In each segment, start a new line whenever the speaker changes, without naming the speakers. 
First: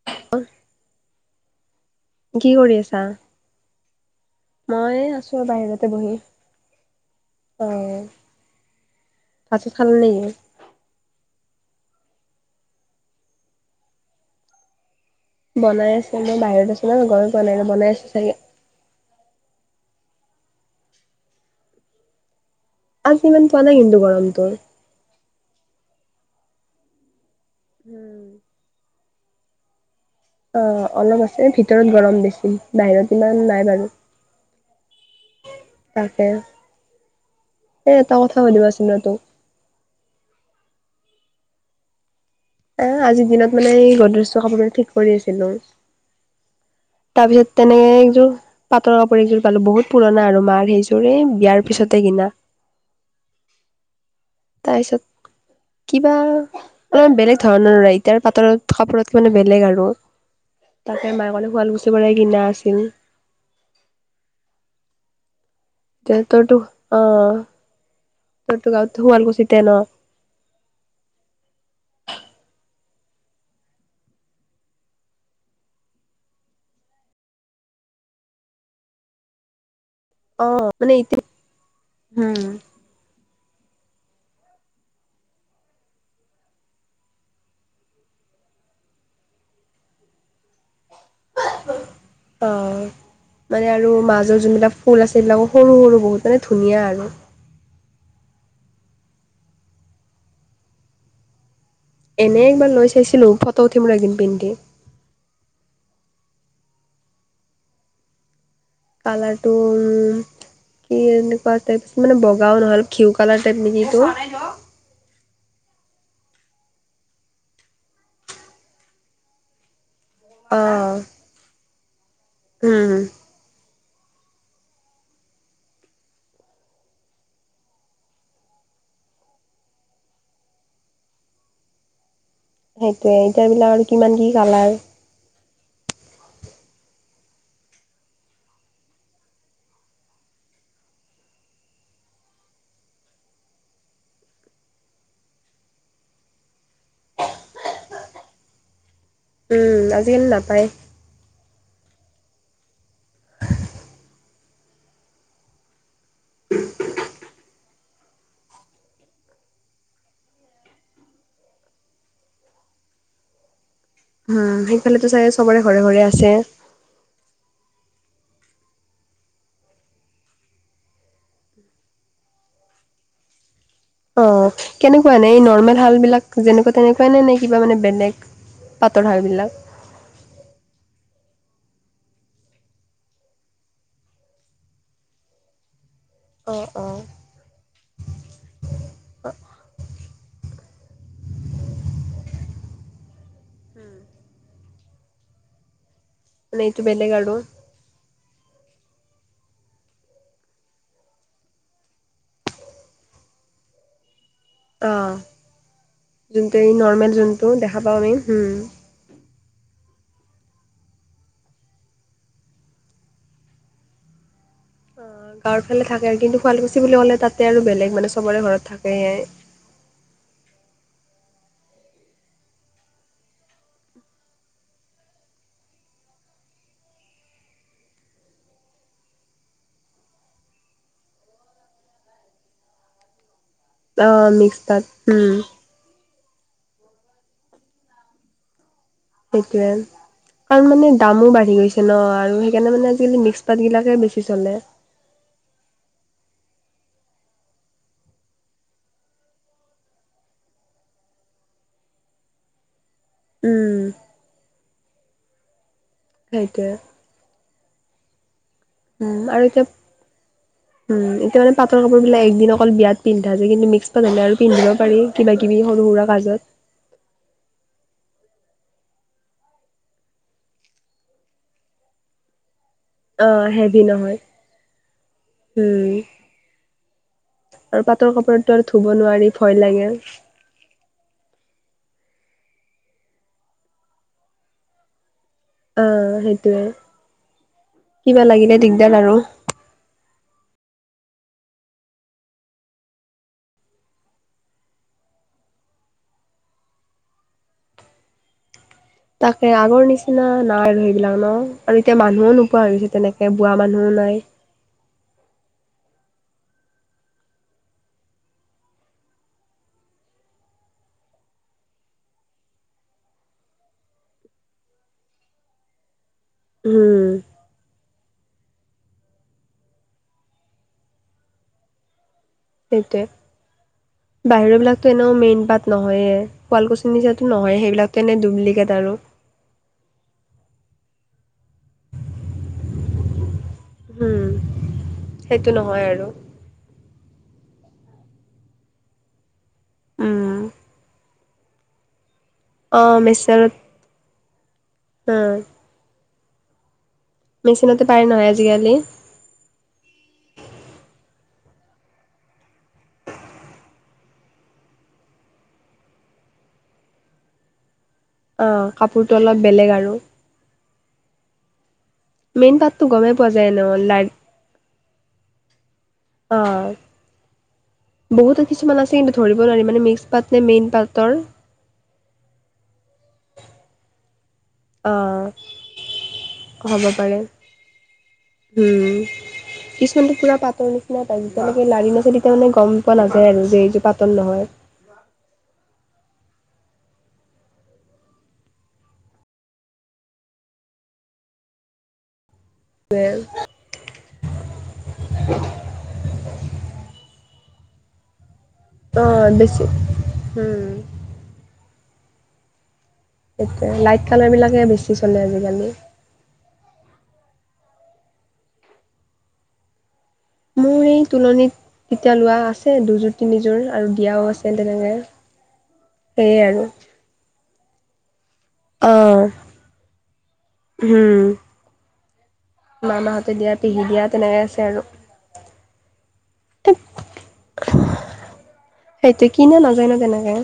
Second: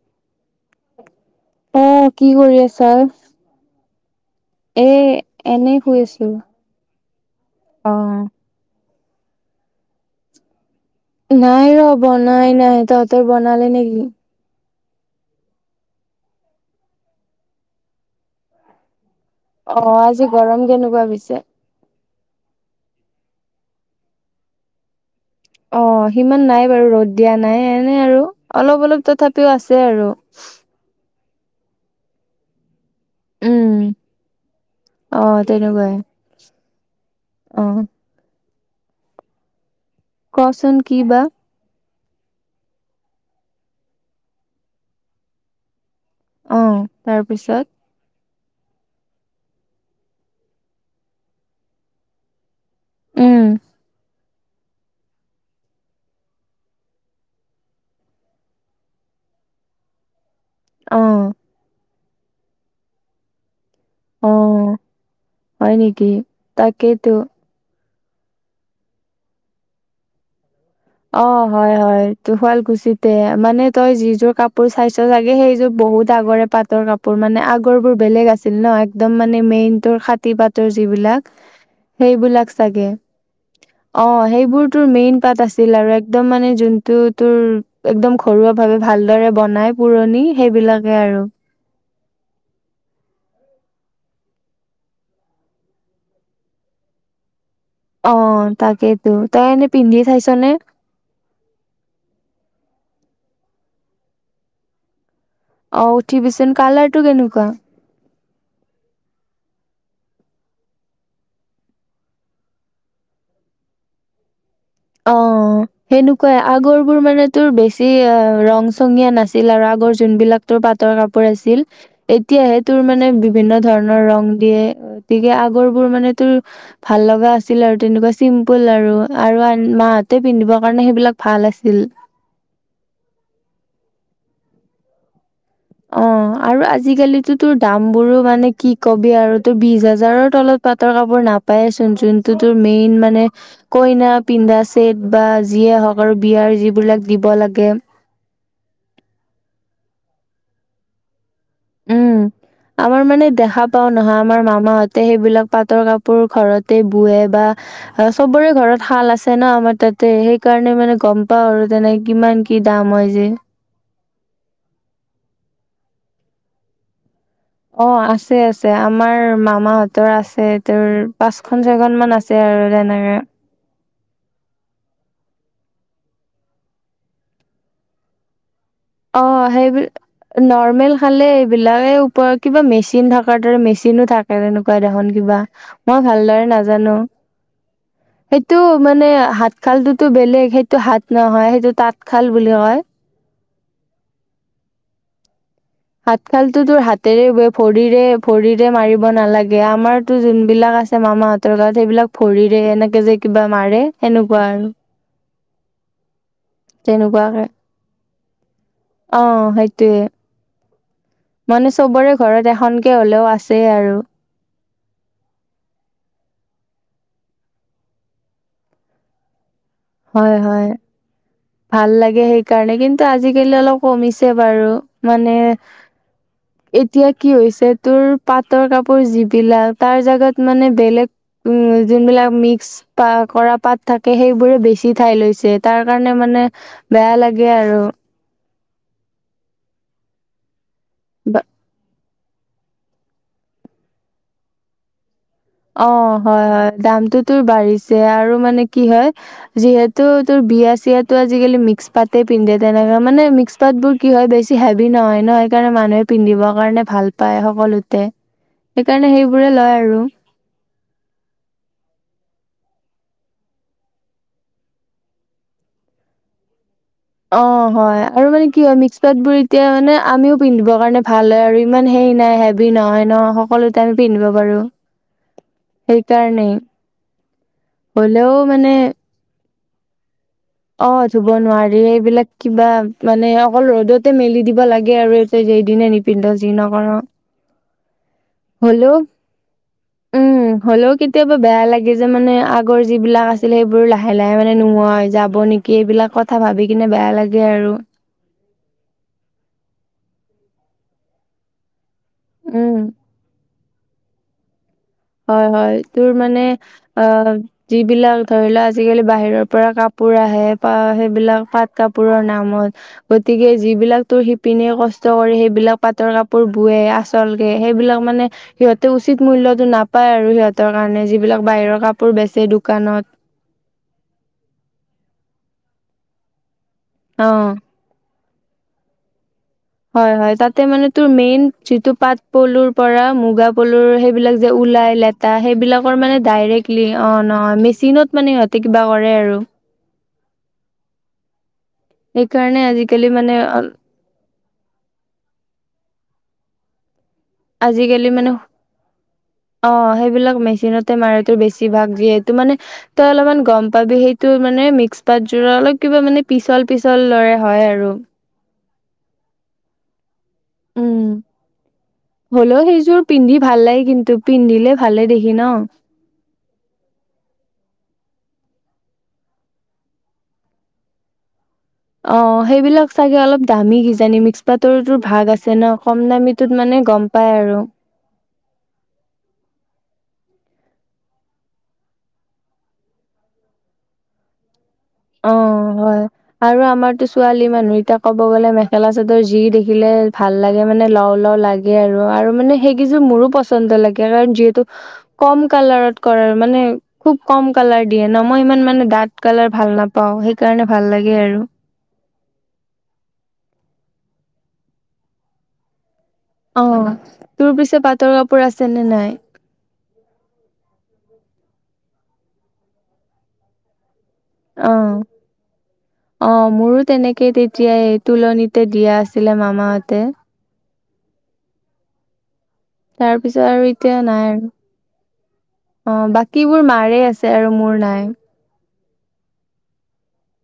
[inaudible]
অ' কি কৰি আছা? এ
মই আছো
এনেই
বাহিৰতে
শুই
বহি।
আছো
অ ভাত খালে নেকি?
নাই ৰ বনাই নাই তহঁতৰ বনালে নেকি?
বনাই আছে মই বাহিৰত আছো মই গমেই পোৱা নাই বনাই আছো চাগে
অ' আজি গৰম কেনেকুৱা পিছে
আজি ইমান পোৱা নাই কিন্তু গৰমটো
অ' সিমান নাই বাৰু ৰ'দ দিয়া নাই এনে আৰু অলপ অলপ তথাপিও আছে আৰু
অ' অলপ আছে ভিতৰত গৰম বেছি বাহিৰত ইমান নাই
উম
বাৰু
অ' তেনেকুৱাই
তাকে।
অ'
এ এটা কথা সুদিব আছিলে তোক
কচোন কি বা
এ আজিৰ দিনত মানে এই গদ্ৰেজ কাপোৰ কানি ঠিক কৰি আছিলো তাৰপিছত তেনেকে একযোৰ পাটৰ কাপোৰ এইযোৰ পালো বহুত পুৰণা আৰু মাৰ সেইযোৰ এই বিয়াৰ পিছতে কিনা
উম
তাৰপিছত কিবা অ' বেলেগ ধৰণৰ এতিয়া পাতৰ কাপোৰত মানে বেলেগ আৰু
অ
তাকে মাই কলে শুৱালকুছি বৰে কিনা আছিল
অ' হয় নেকি
তে
তাকেইতো
ক' গাঁৱতো শুৱালকুছিতে নহ
অ' হয় হয় তটো শুৱাল কুছিতে মানে তই যিযোৰ কাপোৰ চাইছ চাগে সেইযোৰ বহুত আগৰে পাতৰ কাপোৰ মানে আগৰ বোৰ বেলেগ আছিল ন একদম- মানে মেইন টো হাত তি
অ
পাতৰ
মানে এতিয়া
যিবিলাক
হুম
সেইবিলাক চাগে অ' সেইবোৰ তোৰ মেইন পাত আছে ছিল আৰু একদম মানে যোনটো তোৰ একদম ঘৰুৱা ভাৱে ভালদৰে বনাই পুৰণি সেইবিলাকে আৰু
অ' মানে আৰু মাজৰ যোনবিলাক ফুল আছে এইবিলাকো সৰু সৰু বহুত মানে ধুনীয়া আৰু
অ' তাকেইতো তই এনে পিন্ধি চাইছ নে
এনে একবাৰ লৈ চাইছিলো ফটো উঠিম একদিন পিন্ধি
অ উঠিবিচোন কালাৰ টো কেনেকুৱা?
কালাৰটো উম! কি এনেকুৱা টাইপ মানে বগাও নহল ঘিউ কালাৰ টাইপ নেকি এইটো
অ সেনেকুৱাই আগৰ বোৰ মানে তোৰ বেছি অ ৰং চঙীয়া নাছিল। আগৰ যোন বিলাক
অ
তোৰ পাতৰ কাপোৰ আছিল এতিয়াহে তোৰ
উম
মানে বিভিন্ন ধৰণৰ ৰং দিয়ে গতিকে আগৰ বোৰ মানে তোৰ ভাল লগা আছিল আৰু তেনেকুৱা চিম্পুল আৰু আৰু মাহতে পিন্ধিবৰ কাৰণে সেইবিলাক ভাল আছিল।
সেইটোয়ে এতিয়া বিলাক আৰু কিমান কি কালাৰ
অ আৰু আজিকালি তোৰ দাম বোৰো মানে কি কবি আৰু তোৰ বিশ হাজাৰৰ তলত- পাটৰ কাপোৰ নাপায়চোন যোনটো তোৰ মেইন মানে কইনা পিন্ধা ছেট বা যিয়ে হওক আৰু বিয়াৰ যিবিলাক দিব লাগে।
উম আজি-কালি নাপায়।
উম আমাৰ মানে দেখা পাও নহা। আমাৰ মামাহঁতে সেইবিলাক পাটৰ কাপোৰ ঘৰতে বোৱে বা অ চবৰে ঘৰত শাল আছে ন আমাৰ তাতে সেইকাৰণে মানে গম পাও আৰু তেনে কিমান কি দাম মই যে-
উম সেইফালেতো চাগে চবৰে ঘৰে ঘৰে আছে।
অ আছে আছে আমাৰ মামাহঁতৰ আছে তোৰ পাঁচখন ছয়খন মান আছে। [unintelligible]
অ কেনেকুৱা নে এই নৰ্মেল হাল বিলাক যেনেকুৱা তেনেকুৱা নে নে কিবা মানে বেলেগ। পাটৰ
অ
শালবিলাক?
সেইবিলাক নৰ্মেল হালে এইবিলাকে ওপৰত কিবা মেচিন থকাৰ দৰে মেচিনো থাক তেনেকুৱাই দেখোন কিবা মই ভালদৰে
অ',
নাজানো।
[inaudible]
সেইটো মানে হাত খাল তো বেলেগ সেইটো হাত নহয় সেইটো তাঁতশাল বুলি কয়। হাত
মানে
খালতো
এইটো
তোৰ
বেলেগ
হাতেৰে
আৰু।
বয়। ভৰিৰে ভৰিৰে মাৰিব নালাগে আমাৰতো যোনবিলাক আছে মামাহঁতৰ গত সেইবিলাক- ভৰিৰে এনেকৈ যে কিবা মাৰে। সেনেকুৱা আৰু-
অ যোনটো এই নৰ্মেল
তেনেকুৱাকে
যোনটো দেখা পাওঁ আমি-
অ সেইটোৱে- মানে চবৰে ঘৰত এখনকে হলেও আছেই আৰু-
অ গাঁৱৰ ফালে থাকে আৰু কিন্তু শুৱালকুছি বুলি ক'লে তাতে আৰু বেলেগ মানে চবৰে ঘৰত থাকে।
হয় হয়। ভাল লাগে সেইকাৰণে কিন্তু আজিকালি অলপ কমিছে বাৰু মানে।
[inaudible]
এতিয়া কি হৈছে তোৰ পাটৰ কাপোৰ যিবিলাক তাৰ জাগাত মানে বেলেগ। উম যোনবিলাক মিক্স প কৰা পাত।
অ' মিক্স পাত।
চাই লৈছে তাৰ কাৰণে মানে বেয়া লাগে আৰু।
সেইটোয়ে তাৰ মানে দামো
বা
বাঢ়ি গৈছে ন আৰু। কেলে মানে আজিকাল মিক্স পাতবিলাকেই বেছি চলে।
অ' হয় হয়, দামটোতো বাঢ়িছে আৰু মানে কি হয়। যিহেতু তোৰ বিয়া চিয়াতটো আজিকালি মিক্স পাতে পিন্ধে তেনেকাে। মানে মিক্স
উম,
পাত বোৰ কি হয় বেছি হেভি নহয় ন, সেইণে মানুহে পিন্ধিবৰ
সেইটোৱে।
কাৰণে ভাল। পায় সকলোতে। সেইকাৰণে
উম আৰু
সেইবোৰে
এতিয়া।
লয়
উম, এতিয়া মানে পাটৰ কাপোৰ বিলাক একদিন অকল বিয়াত পিন্ধা য কিন্তু মিক্স পা নলে আৰু পিন্ধিব পাৰি। কিবাকিবি সৰু সুৰা কাজত।
অ' হয় আৰু মানে কি হয় মিক্স পাত বোৰ এতিয়া মানে আমিও পিন্ধিবৰ কাৰণে ভাল হয় আৰু ইমান হেৰি নাই। নহয় ন,
অ' হেভি
সকলোতে আমি
নহয়।
পিন্ধিব পাৰো
উম
সেইকাৰণেই।
আৰু পাটৰ কাপোৰো আৰু টো ধুব নোৱাৰি ভয় লাগে।
অ' ধুব নোৱাৰি এইবিলাক কিবা মানে অকল ৰ'দতে মেলি দিব লাগে আৰু। এদিনে
অ'
নিপিন্ধ যি
সেইটোয়ে।
নকৰ হলেও। উম
উ
হ'লেও কেতিয়াবা বেয়া লাগে যে মানে আগৰ যিবিলাক আছিল সেইবোৰ লাহে - লাহে মানে নোহোৱা হৈ যাব। যাব নেকি এইবিলাক কথা ভাবি কিনে বেয়া লাগে আৰু।
তাকে আগৰ নিচিনা নাই আৰু সেইবিলাক ন আৰু এতিয়া মানুহও নোপোৱা
উম
হৈছে তেনেকে। খোৱা মানুহও নাই।
হয় হয়, তোৰ মানে অ'। যিবিলাক ধৰি লও আজিকালি বাহিৰৰ পৰা কাপোৰ আহে প সেইবিলাক পাট কাপোৰৰ নামত। গতিকে যিবিলাক তোৰ শিপিনীয়ে কষ্ট কৰে সেইবিলাক। পাটৰ কাপোৰ বোৱে
উম
আচল কে সেইবিলাক মানে সিহঁতে উচিত মূল্যটো নাপ। পায় আৰু সিহঁতৰ কাৰণে যিবিলাক বাহিৰৰ কাপোৰ বেচে
সেইটোৱে
দোকানত।
বাহিৰৰ বিলাকতো এনেও মেইন পাত নহয়ে, শুৱালকুছিৰ নিচিনা
অ
টো নহয়ে সেইবিলাক। তেনে ডুপ্লিকেত আৰু।
হয় হয়, তাতে মানে তোৰ মেইন যিটো পাট পলুৰ পৰা মুগা। সকলোৰ
উম
সেইবিলাক যে ওলাই লেতা
সেইটো নহয়
সেইবিলাকৰ
আৰু
মানে ডাইৰেক্ট। অ' নহয় মেচিনত মানে সিহঁতে কিবা কৰে আৰু।
উম।
সেইকাৰণে
অ',
আজিকালি মানে অ'।
উম। মেচিনতে পাৰে
আজিকালি
নহয়
মানে।
আজিকালি।
অ' সেইবিলাক মেচিনতে মাৰে তো বেছি ভাগ যিহেটো মানে। তই অলপমান গম পাবি সেইটো মানে মিক্স পাতযোৰত অলপ কিবা মানে পিচল পিচল দৰে হয় আৰু।
অ' কাপোৰটো অলপ বেলেগ আৰু।
উম
মেইন
হ'লেও
পাতটো
সেইযোৰ
গমেই পোৱা
পিন্ধি
যায় ন
ভাল লাগে
লাই
কিন্তু। পিন্ধিলে ভালে দেখি ন।
হয়। বহুতো কিছুমান আছে কিন্তু ধৰিব নোৱাৰি মানে মিক্স পাত নে মেইন পাতৰ।
অ সেইবিলাক চাগে, অলপ দামী কিজানি মিক্স পাটৰতো
অ',
ভাগ আছে ন কম দামীটোত
হ'ব
মানে গম
পাৰে
পাই আৰু
উম। কিছুমানটো পূৰা পাতৰ নিচিনা পায় যেতিয়ালৈকে লাৰি নাচায় তেতিয়ালেকে মানে গম পোৱা নাযায় আৰু যে এইযোৰ পাটৰ নহয়।
অ হয়। আৰু আমাৰতো ছোৱালী মানুহ এতিয়া ক'ব গ'লে মেখেলা চাদৰ যি দেখিলে ভাল লাগে মানে লও লও লাগে। আৰু আৰু মানে সেইকেইযোৰ মোৰো পচন্দ লাগে, কাৰণ যিহেতু কম কালাৰত কৰে মানে খুব কম কালাৰ দিয়ে ন মই ইমান মানে ডাঠ
অ',
কালাৰ
বেছি
ভাল নাপাও সেইকাৰণে
উম,
ভাল লাগে আৰু।
তাকে লাইট কালাৰ বিলাকে বেছি চলে আজিকালি।
অ, তোৰ পিছে পাটৰ কাপোৰ আছে নে নাই?
মোৰ এই তোলনীত তেতিয়া লোৱা আছে, দুযোৰ তিনিযোৰ আৰু দিয়াও আছে।
অ,
তেনেকে।
অ
সেয়ে আৰু
মোৰো তেনেকে তেই তেতিয়াই, তোলনিতে দিয়া
অ',
আছিলে মামাহঁতে।
হম
তাৰ
মামাহঁতে
পিছত
দিয়া
আৰু
পেহী
এতিয়া
দিয়া
নাই
তেনেকে
আৰু।
আছে
অ বাকীবোৰ মাৰে আছে আৰু মোৰ নাই।
সেইটো কিনা নাযায় ন তেনেকে?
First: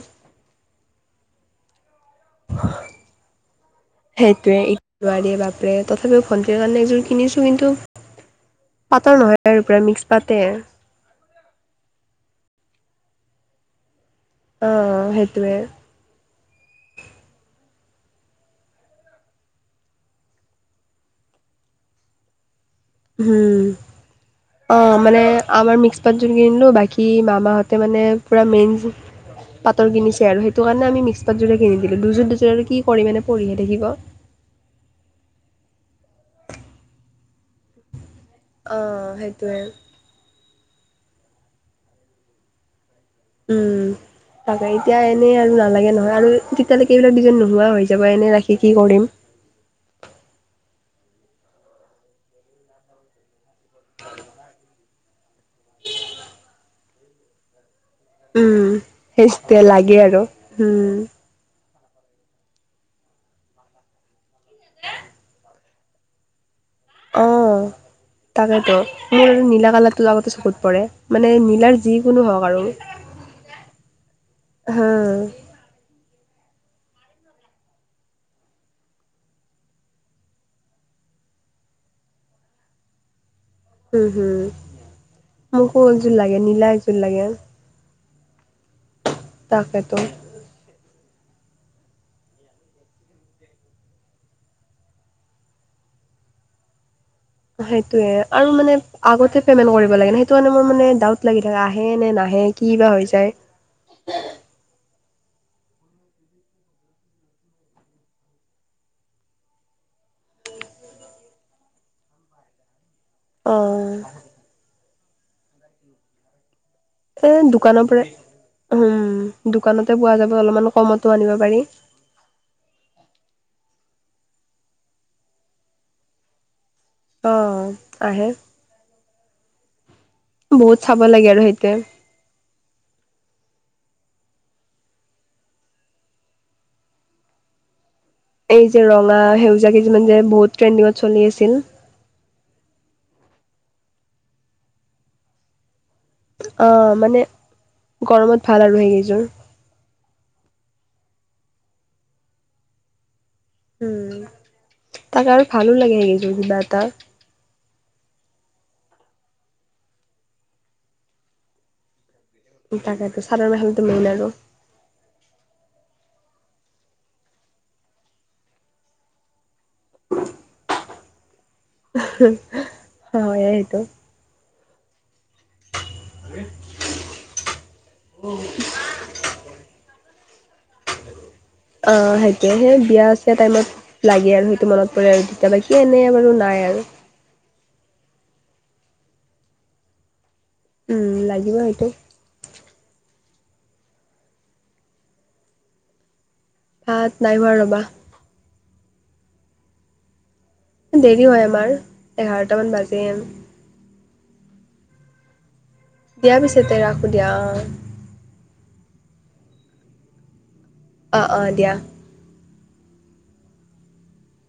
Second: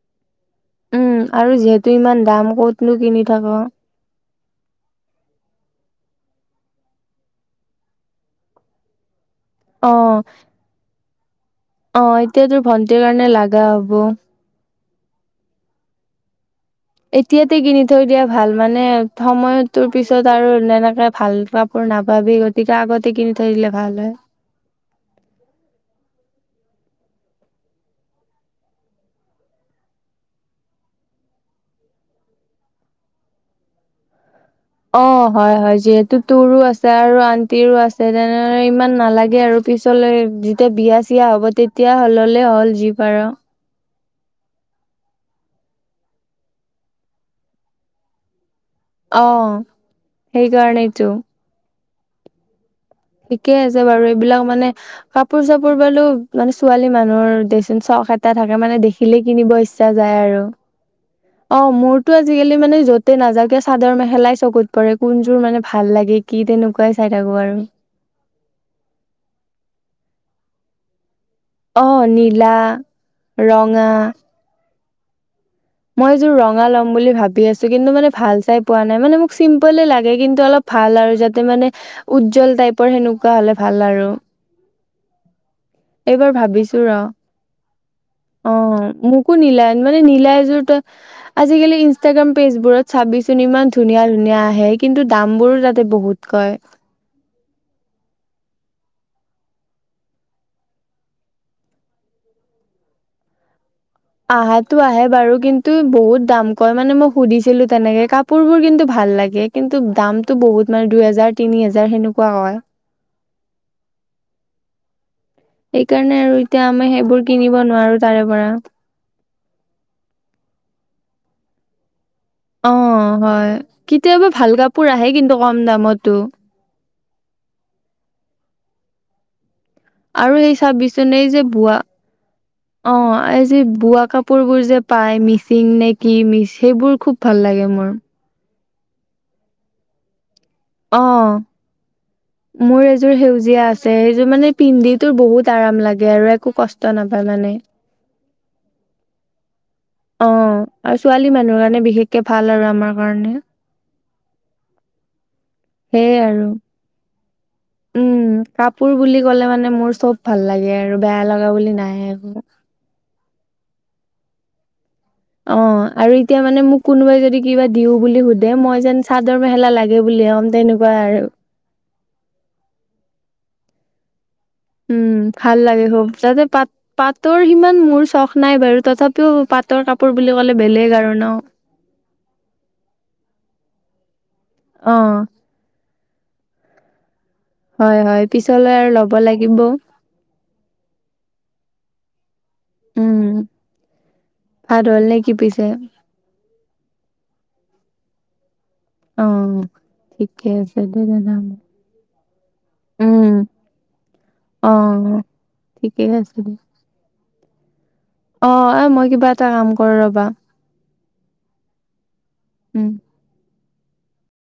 উম আৰু যিহেতু ইমান দাম ক'তনো কিনি থাক।
সেইটোৱে ই বীয়াৰ যে বাপৰে তথাপিও ভণ্টিৰ কাৰণে এযোৰ কিনিছো কিন্তু পাতৰ নহয়। আৰু পুৰা মিক্স
অঁ,
পাতে।
অঁ এতিয়া তোৰ ভন্টিৰ কাৰণে লাগা হ'ব।
অঁ সেইটোৱে।
এতিয়াতে কিনি থৈ দিয়াই ভাল। মানে সময় তোৰ পিছত আৰু এনেকে ভালকে। মোৰ নাপাবি গতিকে আগত
হম। অ মানে আমাৰ মিক্স পযোৰ কিনিলো বাকী মামাহঁতে মানে পুৰা মেইন পাতৰ কিনিছে আৰু সেইটো কাৰণে আমি মিক্স পাতযোৰে কিনি দিলো দুযোৰ দুযোৰ আৰু কি কৰি মানে পৰিহে থাকিব।
অঁ হয় হয় যিহেতু তোৰো আছে আৰু আন্টিৰো আছে। তেনেদৰে ইমান
অ',
নালাগে আৰু
সেইটোৱে।
পিছলে যেতিয়া বিয়া চিয়া চিয় হ'ব তেতিয়া হল হ'লে হল যি পাৰ।
উম। তাকে এতিয়া এনে আৰু নালাগে নহয় আৰু তেতিয়ালৈকে এইবিলাক দুজন নোহোৱা হৈ যাব এনে ৰাখি কি কৰিম?
অ' সেইকাৰণেইটো। ঠিকে আছে বাৰু, এইবিলাক মানে কাপোৰ চাপোৰ বালো মানে ছোৱালী মানুহৰ দেচোন চখ এ এটা থাকে
উম
মানে, দেখিলেই কিনিব
সেই
ইচ্ছা
লাগে
যায় আৰু।
উম
অঁ মোৰতো আজিকালি মানে য'তে নাযাকে চাদৰ মেখেলাই চকুত পৰে, কোনযোৰ মানে ভাল লাগে কি তেনেকুৱাই চাই থাকো
অঁ
আৰু
তাকেতো মোৰ নীলা কালাৰটো লগতে চকুত পৰে মানে নি নীলাৰ
অ
যিকোনো হওঁক
নীলা
আৰু
ৰঙা
হা
মই এযোৰ ৰঙা ল'ম বুলি ভাবি আছো, কিন্তু মানে ভাল চাই পোৱা নাই। মানে মোক চিম্পলে লাগে কিন্তু অলপ ভাল আৰু যাতে মানে, উজ্জ্বল টাইপৰ সেনেকুৱা হ'লে ভাল আৰু
উম হম মোকো এযোৰ
এইবাৰ
লাগে নীলা
ভাবিছো ৰ
এযোৰ লাগে।
অ মোকো নিলাই মানে নিলাই যোৰত
উ
আজিকালি ইনষ্টাগ্ৰাম পেজবোৰত চাবিচোন ইমান ধুনীয়া ধুনীয়া আহে কিন্তু দামবোৰো তাতে বহুত কয়।
সেইটোয়ে আৰু মানে আগতে পেমেন্ট কৰিব লাগে সেইটো কাৰণে মোৰ মানে ডাউট লাগি থাকে আহে নে নাহে কি বা হৈ যায়
আহাতো আহে বাৰু কিন্তু বহুত দাম কয় মানে মই সুধিছিলোঁ তেনেকে কাপোৰ বোৰ কিন্তু ভাল লাগে। কিন্তু দামটো বহুত মানে দুই হেজাৰ তিনি হেজাৰ সেনেকুৱা হয়।
অ
সেইকাৰণে আৰু এতিয়া আমি সেইবোৰ
এ
কিনিব
দোকানৰ
নোৱাৰো তাৰে পৰা
উম দোকানতে পোৱা যাব অলপমান কমতো আনিব পাৰি
অ হয় কেতিয়াবা ভাল কাপোৰ আহে কিন্তু কম দামতো
অ হয় আহে
আৰু সেই
বহুত
চাব্বিছ
চাব লাগে
জনেই
আৰু
যে
সেইটোৱে
ভুৱা অ এই যে বোৱা কাপোৰ বোৰ যে পাই মিচিং নে কি মিচ সেইবোৰ খুব ভাল লাগে মোৰ
এই যে ৰঙা সেউজীয়া কেইযোমান যে বহুত ট্ৰেণ্ডিঙত চলি
অ
আছিল।
মোৰ এযোৰ সেউজীয়া আছে সেইযোৰ মানে পিণ্ডি, তোৰ বহুত আৰাম লাগে আৰু একো কষ্ট নাপায় মানে
গৰমত ভাল আৰু সেইকেইযোৰ
অ আৰু ছোৱালী মানুহ কাৰণে বিশেষকে ভাল আৰু আমাৰ কাৰণে
উম তাকে আৰু ভালো লাগে
সেইয়াই
সেইযোৰ
আৰু
কিবা এটা
উম কাপোৰ বুলি ক'লে মানে মোৰ চব ভাল লাগে আৰু বেয়া লগা বুলি নাহে একো
তাকেইটো চাদৰ মেখেলাতো মেইন আৰু
অ
উ
আৰু এতিয়া মানে মোক কোনোবাই যদি কিবা দিও বুলি সোধে মই যেন চাদৰ মেখেলা লাগে বুলি ক'ম তেনেকুৱা বাৰু
হয় এইটো
উম ভাল লাগে হব যাতে পাত পাতৰ সিমান মোৰ চখ নাই বাৰু তথাপিও পাত পাতৰ কাপোৰ বুলি ক'লে বেলেগ আৰু ন
অ সেইটোয়ে সেই বিয়া ছিয়া টাইমত লাগে আৰু সেইটো মনত পৰে
অ
আৰু তেতিয়া এ এনেই বাৰু নাই আৰু
হয় হয় পিছলৈ আৰু ল'ব লাগিব
উম লাগিব সেইটো
উম ভাত হল নে কি পিছে?
ভাত নাই হোৱা ৰ'বা।
অ ঠিকে আছে দে
দেৰি হয়
জনাম
আমাৰ এঘাৰটামান বাজে
উম অ ঠিকে আছে
দিয়া
দে
পিছতে ৰাখো দিয়া অ
অ এ মই কিবা এটা কাম কৰোঁ ৰবা
অঁ অঁ দিয়া
উম